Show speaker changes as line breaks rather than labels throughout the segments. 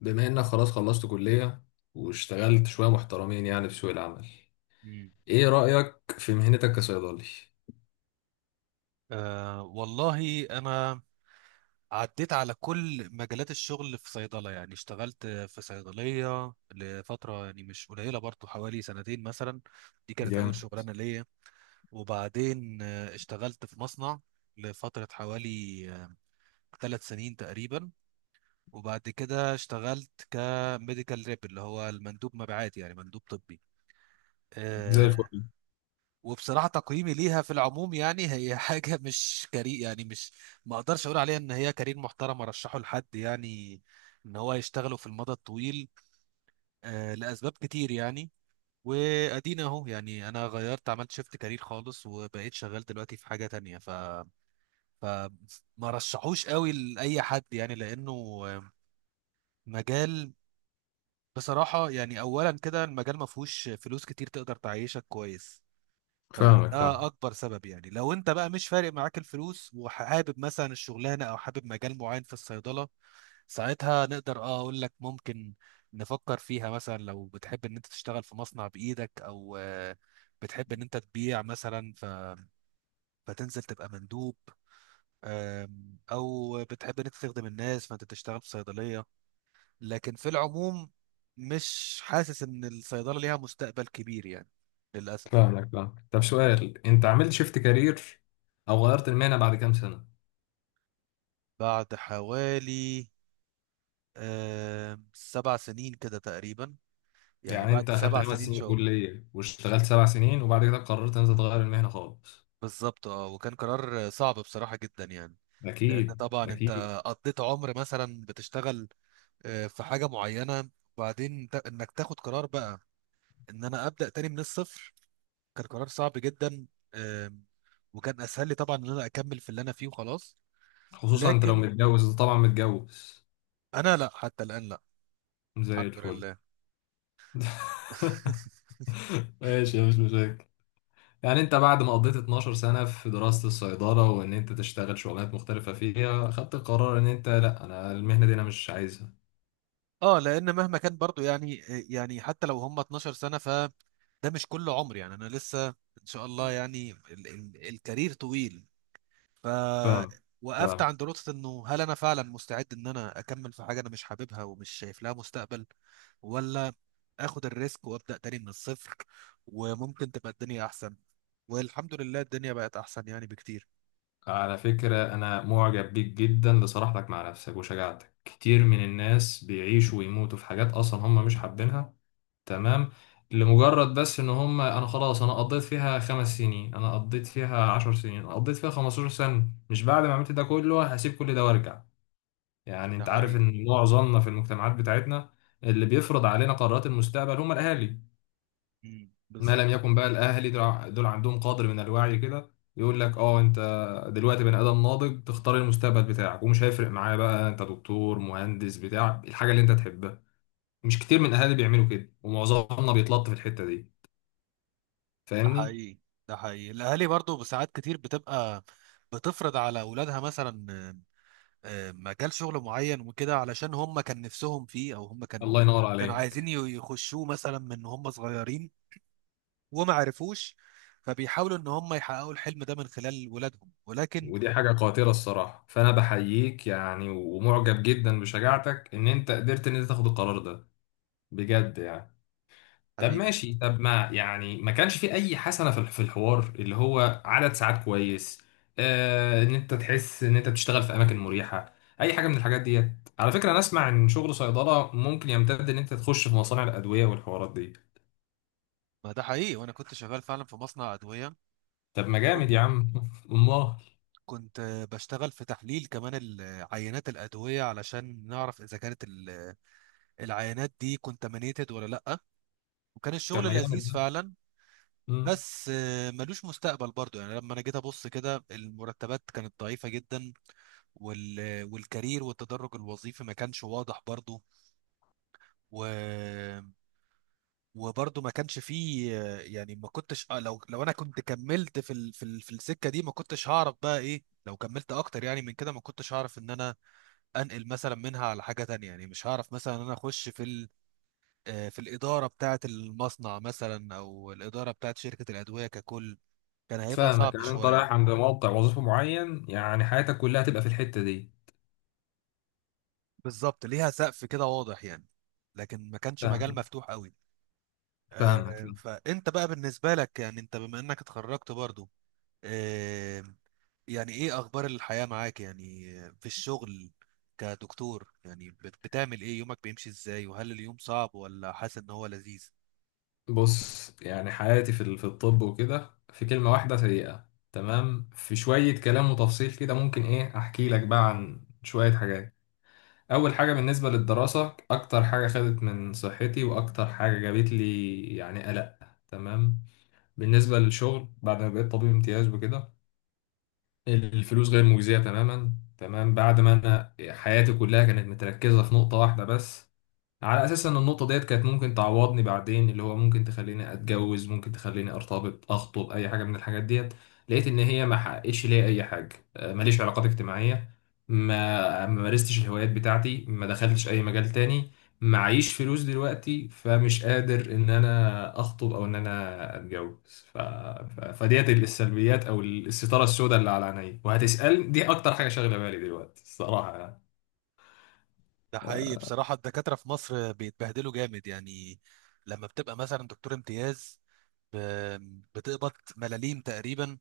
بما انك خلاص خلصت كلية، واشتغلت شوية محترمين يعني في سوق العمل.
مم.
ايه رأيك في مهنتك كصيدلي؟
أه والله أنا عديت على كل مجالات الشغل في صيدلة، يعني اشتغلت في صيدلية لفترة يعني مش قليلة برضو، حوالي سنتين مثلا. دي كانت أول
جامد.
شغلانة ليا. وبعدين اشتغلت في مصنع لفترة حوالي 3 سنين تقريبا. وبعد كده اشتغلت كميديكال ريب، اللي هو المندوب مبيعات، يعني مندوب طبي
زي
آه،
الفل.
وبصراحة تقييمي ليها في العموم يعني هي حاجة مش كارير، يعني مش ما اقدرش اقول عليها ان هي كارير محترم ارشحه لحد، يعني ان هو يشتغله في المدى الطويل. لاسباب كتير يعني. وادينا اهو، يعني انا غيرت، عملت شيفت كارير خالص وبقيت شغال دلوقتي في حاجة تانية ف ف ما رشحوش قوي لاي حد يعني، لانه آه، مجال، بصراحة يعني، اولا كده المجال ما فيهوش فلوس كتير تقدر تعيشك كويس. فده
فاهمك، فاهمك.
اكبر سبب، يعني لو انت بقى مش فارق معاك الفلوس وحابب مثلا الشغلانه او حابب مجال معين في الصيدله، ساعتها نقدر اقول لك ممكن نفكر فيها. مثلا لو بتحب ان انت تشتغل في مصنع بايدك، او بتحب ان انت تبيع مثلا، فتنزل تبقى مندوب. او بتحب ان انت تخدم الناس، فانت تشتغل في صيدليه. لكن في العموم مش حاسس ان الصيدله ليها مستقبل كبير يعني، للاسف.
فاهمك، فاهمك. طب سؤال، انت عملت شيفت كارير او غيرت المهنة بعد كام سنة؟
بعد حوالي 7 سنين كده تقريبا، يعني
يعني
بعد
انت اخدت
سبع
خمس
سنين
سنين
شغل.
كلية واشتغلت 7 سنين وبعد كده قررت ان انت تغير المهنة خالص.
بالظبط، اه، وكان قرار صعب بصراحة جدا يعني. لأن
اكيد
طبعا أنت
اكيد.
قضيت عمر مثلا بتشتغل في حاجة معينة، وبعدين إنك تاخد قرار بقى إن أنا أبدأ تاني من الصفر، كان قرار صعب جدا آم، وكان أسهل لي طبعا إن أنا أكمل في اللي أنا فيه وخلاص.
خصوصا انت لو
لكن
متجوز. انت طبعا متجوز؟
أنا لا، حتى الآن لا.
زي
الحمد
الفل.
لله.
ماشي، مش مشاكل. يعني انت بعد ما قضيت 12 سنة في دراسة الصيدلة وان انت تشتغل شغلانات مختلفة فيها، خدت قرار ان انت لا، انا المهنة دي انا مش عايزها.
اه، لان مهما كان برضو يعني حتى لو هم 12 سنه، فده مش كل عمر، يعني انا لسه ان شاء الله، يعني ال الكارير طويل. ف
فاهم.
وقفت
فاهم.
عند نقطه، انه هل انا فعلا مستعد ان انا اكمل في حاجه انا مش حاببها ومش شايف لها مستقبل، ولا اخد الريسك وابدا تاني من الصفر وممكن تبقى الدنيا احسن؟ والحمد لله، الدنيا بقت احسن يعني بكتير.
على فكرة، انا معجب بيك جدا لصراحتك مع نفسك وشجاعتك. كتير من الناس بيعيشوا ويموتوا في حاجات اصلا هم مش حابينها. تمام. لمجرد بس ان هم، انا خلاص انا قضيت فيها 5 سنين، انا قضيت فيها 10 سنين، انا قضيت فيها 15 سنة، مش بعد ما عملت ده كله هسيب كل ده وارجع. يعني
ده
انت عارف
حقيقي.
ان معظمنا في المجتمعات بتاعتنا اللي بيفرض علينا قرارات المستقبل هم الاهالي.
مم،
ما
بالظبط.
لم يكن بقى الاهالي دول عندهم قدر من الوعي كده، يقول لك اه انت دلوقتي بني ادم ناضج، تختار المستقبل بتاعك ومش هيفرق معايا بقى انت دكتور مهندس بتاع الحاجه اللي انت تحبها. مش كتير من الاهالي بيعملوا كده، ومعظمنا بيتلط في الحته دي.
ده
فاهمني؟
حقيقي، ده حقيقي. الاهالي برضو بساعات كتير بتفرض على اولادها مثلا مجال شغل معين وكده، علشان هم كان نفسهم فيه، او هم
الله ينور
كانوا عايزين
عليك.
يخشوه مثلا من هم صغيرين وما عرفوش. فبيحاولوا ان هم يحققوا الحلم ده من خلال ولادهم، ولكن...
ودي حاجه قاتله الصراحه، فانا بحييك يعني، ومعجب جدا بشجاعتك ان انت قدرت ان انت تاخد القرار ده بجد يعني. طب
حبيبي.
ماشي، طب ما يعني ما كانش في اي حسنه في الحوار اللي هو عدد ساعات كويس؟ ان انت تحس ان انت بتشتغل في اماكن مريحه، اي حاجه من الحاجات ديت. على فكره، انا اسمع ان شغل صيدله ممكن يمتد ان انت تخش في مصانع الادويه والحوارات دي.
ما ده حقيقي، وانا كنت شغال فعلا في مصنع ادويه.
طب ما
كنت
جامد يا عم! امال.
كنت بشتغل في تحليل كمان عينات الادويه علشان نعرف اذا كانت العينات دي كونتامينيتد ولا لا. وكان
طب ما
الشغل
جامد
لذيذ
ده.
فعلا.
مم.
بس ملوش مستقبل برضو، يعني لما انا جيت ابص كده، المرتبات كانت ضعيفة جدا. وال... والكارير والتدرج الوظيفي ما كانش واضح برضو و... وبرضو ما كانش فيه يعني ما كنتش لو انا كنت كملت في السكة دي، ما كنتش هعرف بقى ايه لو كملت اكتر يعني من كده، ما كنتش هعرف ان انا انقل مثلا منها على حاجة تانية، يعني مش هعرف مثلا ان انا اخش في ال... آه، في الإدارة بتاعة المصنع مثلا، أو الإدارة بتاعة شركة الأدوية ككل، كان هيبقى
فاهمك،
صعب
يعني انت
شوية.
رايح عند موقع وظيفه معين، يعني حياتك كلها تبقى في الحته دي.
بالظبط، ليها سقف كده واضح يعني، لكن ما كانش مجال
فاهم.
مفتوح قوي.
فاهمك.
فانت بقى بالنسبة لك، يعني انت بما انك اتخرجت برضو، آه، يعني ايه اخبار الحياة معاك، يعني في الشغل كدكتور؟ يعني بتعمل ايه؟ يومك بيمشي ازاي، وهل اليوم صعب ولا حاسس ان هو لذيذ؟
بص، يعني حياتي في الطب وكده في كلمة واحدة سيئة. تمام، في شوية كلام وتفصيل كده ممكن ايه احكي لك بقى عن شوية حاجات. اول حاجة، بالنسبة للدراسة اكتر حاجة خدت من صحتي واكتر حاجة جابت لي يعني قلق. تمام. بالنسبة للشغل، بعد ما بقيت طبيب امتياز وكده الفلوس غير مجزية تماما. تمام. بعد ما انا حياتي كلها كانت متركزة في نقطة واحدة بس، على اساس ان النقطه ديت كانت ممكن تعوضني بعدين، اللي هو ممكن تخليني اتجوز، ممكن تخليني ارتبط، اخطب، اي حاجه من الحاجات ديت. لقيت ان هي ما حققتش ليا اي حاجه. ماليش علاقات اجتماعيه. ما مارستش الهوايات بتاعتي، ما دخلتش اي مجال تاني. معيش فلوس دلوقتي، فمش قادر ان انا اخطب او ان انا اتجوز. فديت السلبيات او الستاره السوداء اللي على عيني وهتسال دي اكتر حاجه شاغله بالي دلوقتي الصراحه يعني.
ده حقيقي، بصراحة، الدكاترة في مصر بيتبهدلوا جامد يعني. لما بتبقى مثلا دكتور امتياز، بتقبض ملاليم تقريبا،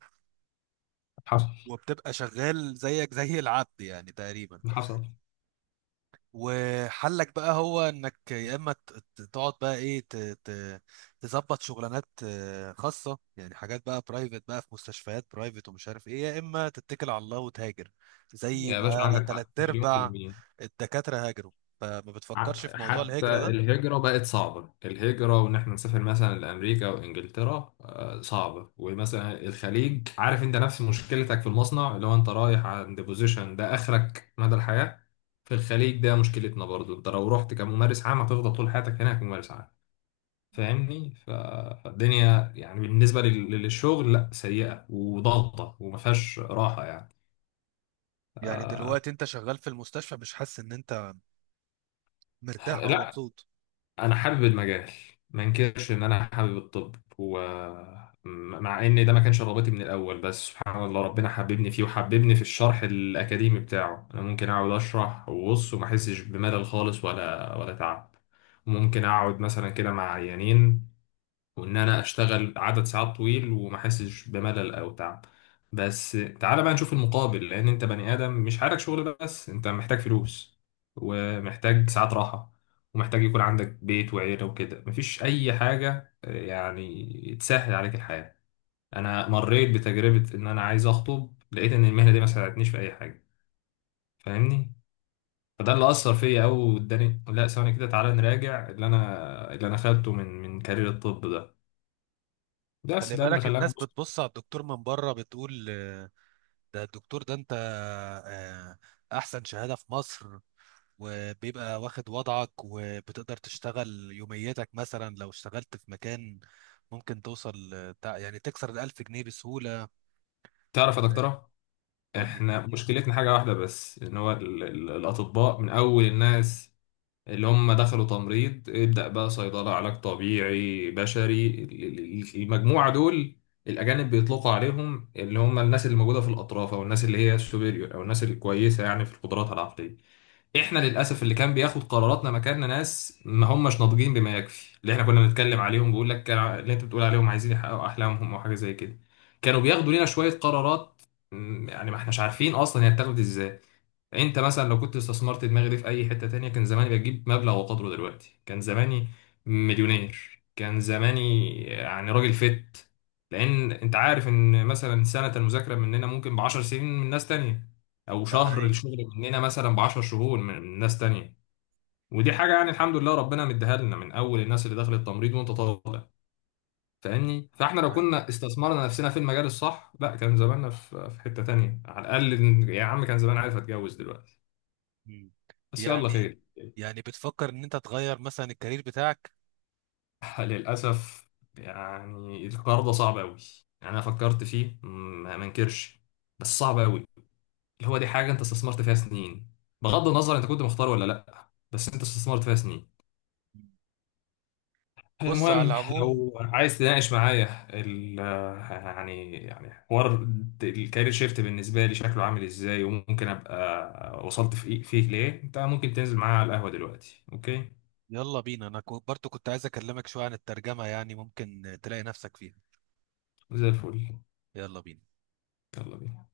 حصل.
وبتبقى شغال زيك زي العبد يعني تقريبا.
حصل.
وحلك بقى هو انك يا اما تقعد بقى، ايه، ت- تظبط شغلانات خاصه، يعني حاجات بقى برايفت بقى في مستشفيات برايفت ومش عارف ايه، يا اما تتكل على الله وتهاجر، زي
يا باشا،
ما
عندك
تلات
حق مليون في
ارباع
المية.
الدكاتره هاجروا. فما بتفكرش في موضوع
حتى
الهجره ده؟
الهجرة بقت صعبة، الهجرة وإن إحنا نسافر مثلا لأمريكا وإنجلترا صعبة. ومثلا الخليج، عارف أنت نفس مشكلتك في المصنع، اللي هو أنت رايح عند بوزيشن ده آخرك مدى الحياة. في الخليج ده مشكلتنا برضو، أنت لو رحت كممارس عام هتفضل طول حياتك هناك ممارس عام. فاهمني؟ فالدنيا يعني بالنسبة للشغل، لا، سيئة وضغطة وما فيهاش راحة يعني.
يعني دلوقتي انت شغال في المستشفى، مش حاسس ان انت مرتاح او
لا،
مبسوط؟
انا حابب المجال. ما انكرش ان انا حابب الطب، ومع ان ده ما كانش رغبتي من الاول بس سبحان الله ربنا حببني فيه وحببني في الشرح الاكاديمي بتاعه. انا ممكن اقعد اشرح وبص وما احسش بملل خالص ولا تعب. ممكن اقعد مثلا كده مع عيانين وان انا اشتغل عدد ساعات طويل وما احسش بملل او تعب. بس تعالى بقى نشوف المقابل، لان انت بني ادم مش حالك شغل بس، انت محتاج فلوس ومحتاج ساعات راحة ومحتاج يكون عندك بيت وعيلة وكده. مفيش اي حاجة يعني تسهل عليك الحياة. انا مريت بتجربة ان انا عايز اخطب، لقيت ان المهنة دي ما ساعدتنيش في اي حاجة. فاهمني؟ فده اللي اثر فيا قوي واداني. لا، ثواني كده، تعالى نراجع اللي انا خدته من كارير الطب ده، بس
خلي
ده اللي
بالك، الناس
خلاني.
بتبص على الدكتور من بره، بتقول ده الدكتور، ده انت آه، احسن شهادة في مصر، وبيبقى واخد وضعك، وبتقدر تشتغل يوميتك مثلا لو اشتغلت في مكان ممكن توصل يعني تكسر الألف جنيه بسهولة.
تعرف يا دكتورة،
قول لي.
احنا مشكلتنا حاجة واحدة بس، ان هو الاطباء من اول الناس اللي هم دخلوا تمريض ابدأ بقى صيدلة علاج طبيعي بشري، المجموعة دول الاجانب بيطلقوا عليهم اللي هم الناس اللي موجودة في الاطراف، او الناس اللي هي السوبيريور، او الناس الكويسة يعني في قدراتها العقلية. احنا للاسف اللي كان بياخد قراراتنا مكاننا ناس ما هماش ناضجين بما يكفي، اللي احنا كنا بنتكلم عليهم بيقول لك كان اللي انت بتقول عليهم عايزين يحققوا احلامهم او حاجه زي كده. كانوا بياخدوا لنا شويه قرارات. يعني ما احناش عارفين اصلا هي اتاخدت ازاي. انت مثلا لو كنت استثمرت دماغي دي في اي حتة تانية كان زماني بجيب مبلغ وقدره دلوقتي، كان زماني مليونير، كان زماني يعني راجل فت. لان انت عارف ان مثلا سنة المذاكرة مننا ممكن ب10 سنين من ناس تانية، او
ده
شهر
حقيقي.
الشغل مننا مثلا ب10 شهور من ناس تانية. ودي حاجة يعني الحمد لله ربنا مديها لنا من اول الناس اللي دخلت التمريض وانت طالع. فاهمني؟ فاحنا
ده
لو
حقيقي.
كنا استثمرنا نفسنا في المجال الصح، لا كان زماننا في حتة تانية. على الاقل يا عم كان زمان عارف اتجوز دلوقتي.
مم.
بس يلا
يعني
خير.
يعني بتفكر ان انت تغير مثلا الكارير بتاعك؟
للأسف، يعني القرار ده صعب أوي، يعني أنا فكرت فيه ما منكرش، بس صعب أوي. اللي هو دي حاجة أنت استثمرت فيها سنين، بغض النظر أنت كنت مختار ولا لأ، بس أنت استثمرت فيها سنين.
بص، على
المهم
العموم
لو عايز تناقش معايا ال، يعني حوار الكارير شيفت بالنسبة لي شكله عامل إزاي وممكن أبقى وصلت فيه ليه، أنت ممكن تنزل معايا على القهوة دلوقتي، أوكي؟
يلا بينا، انا برضو كنت عايز اكلمك شوية عن الترجمة، يعني ممكن تلاقي نفسك فيها.
زي الفل.
يلا بينا.
يلا بينا.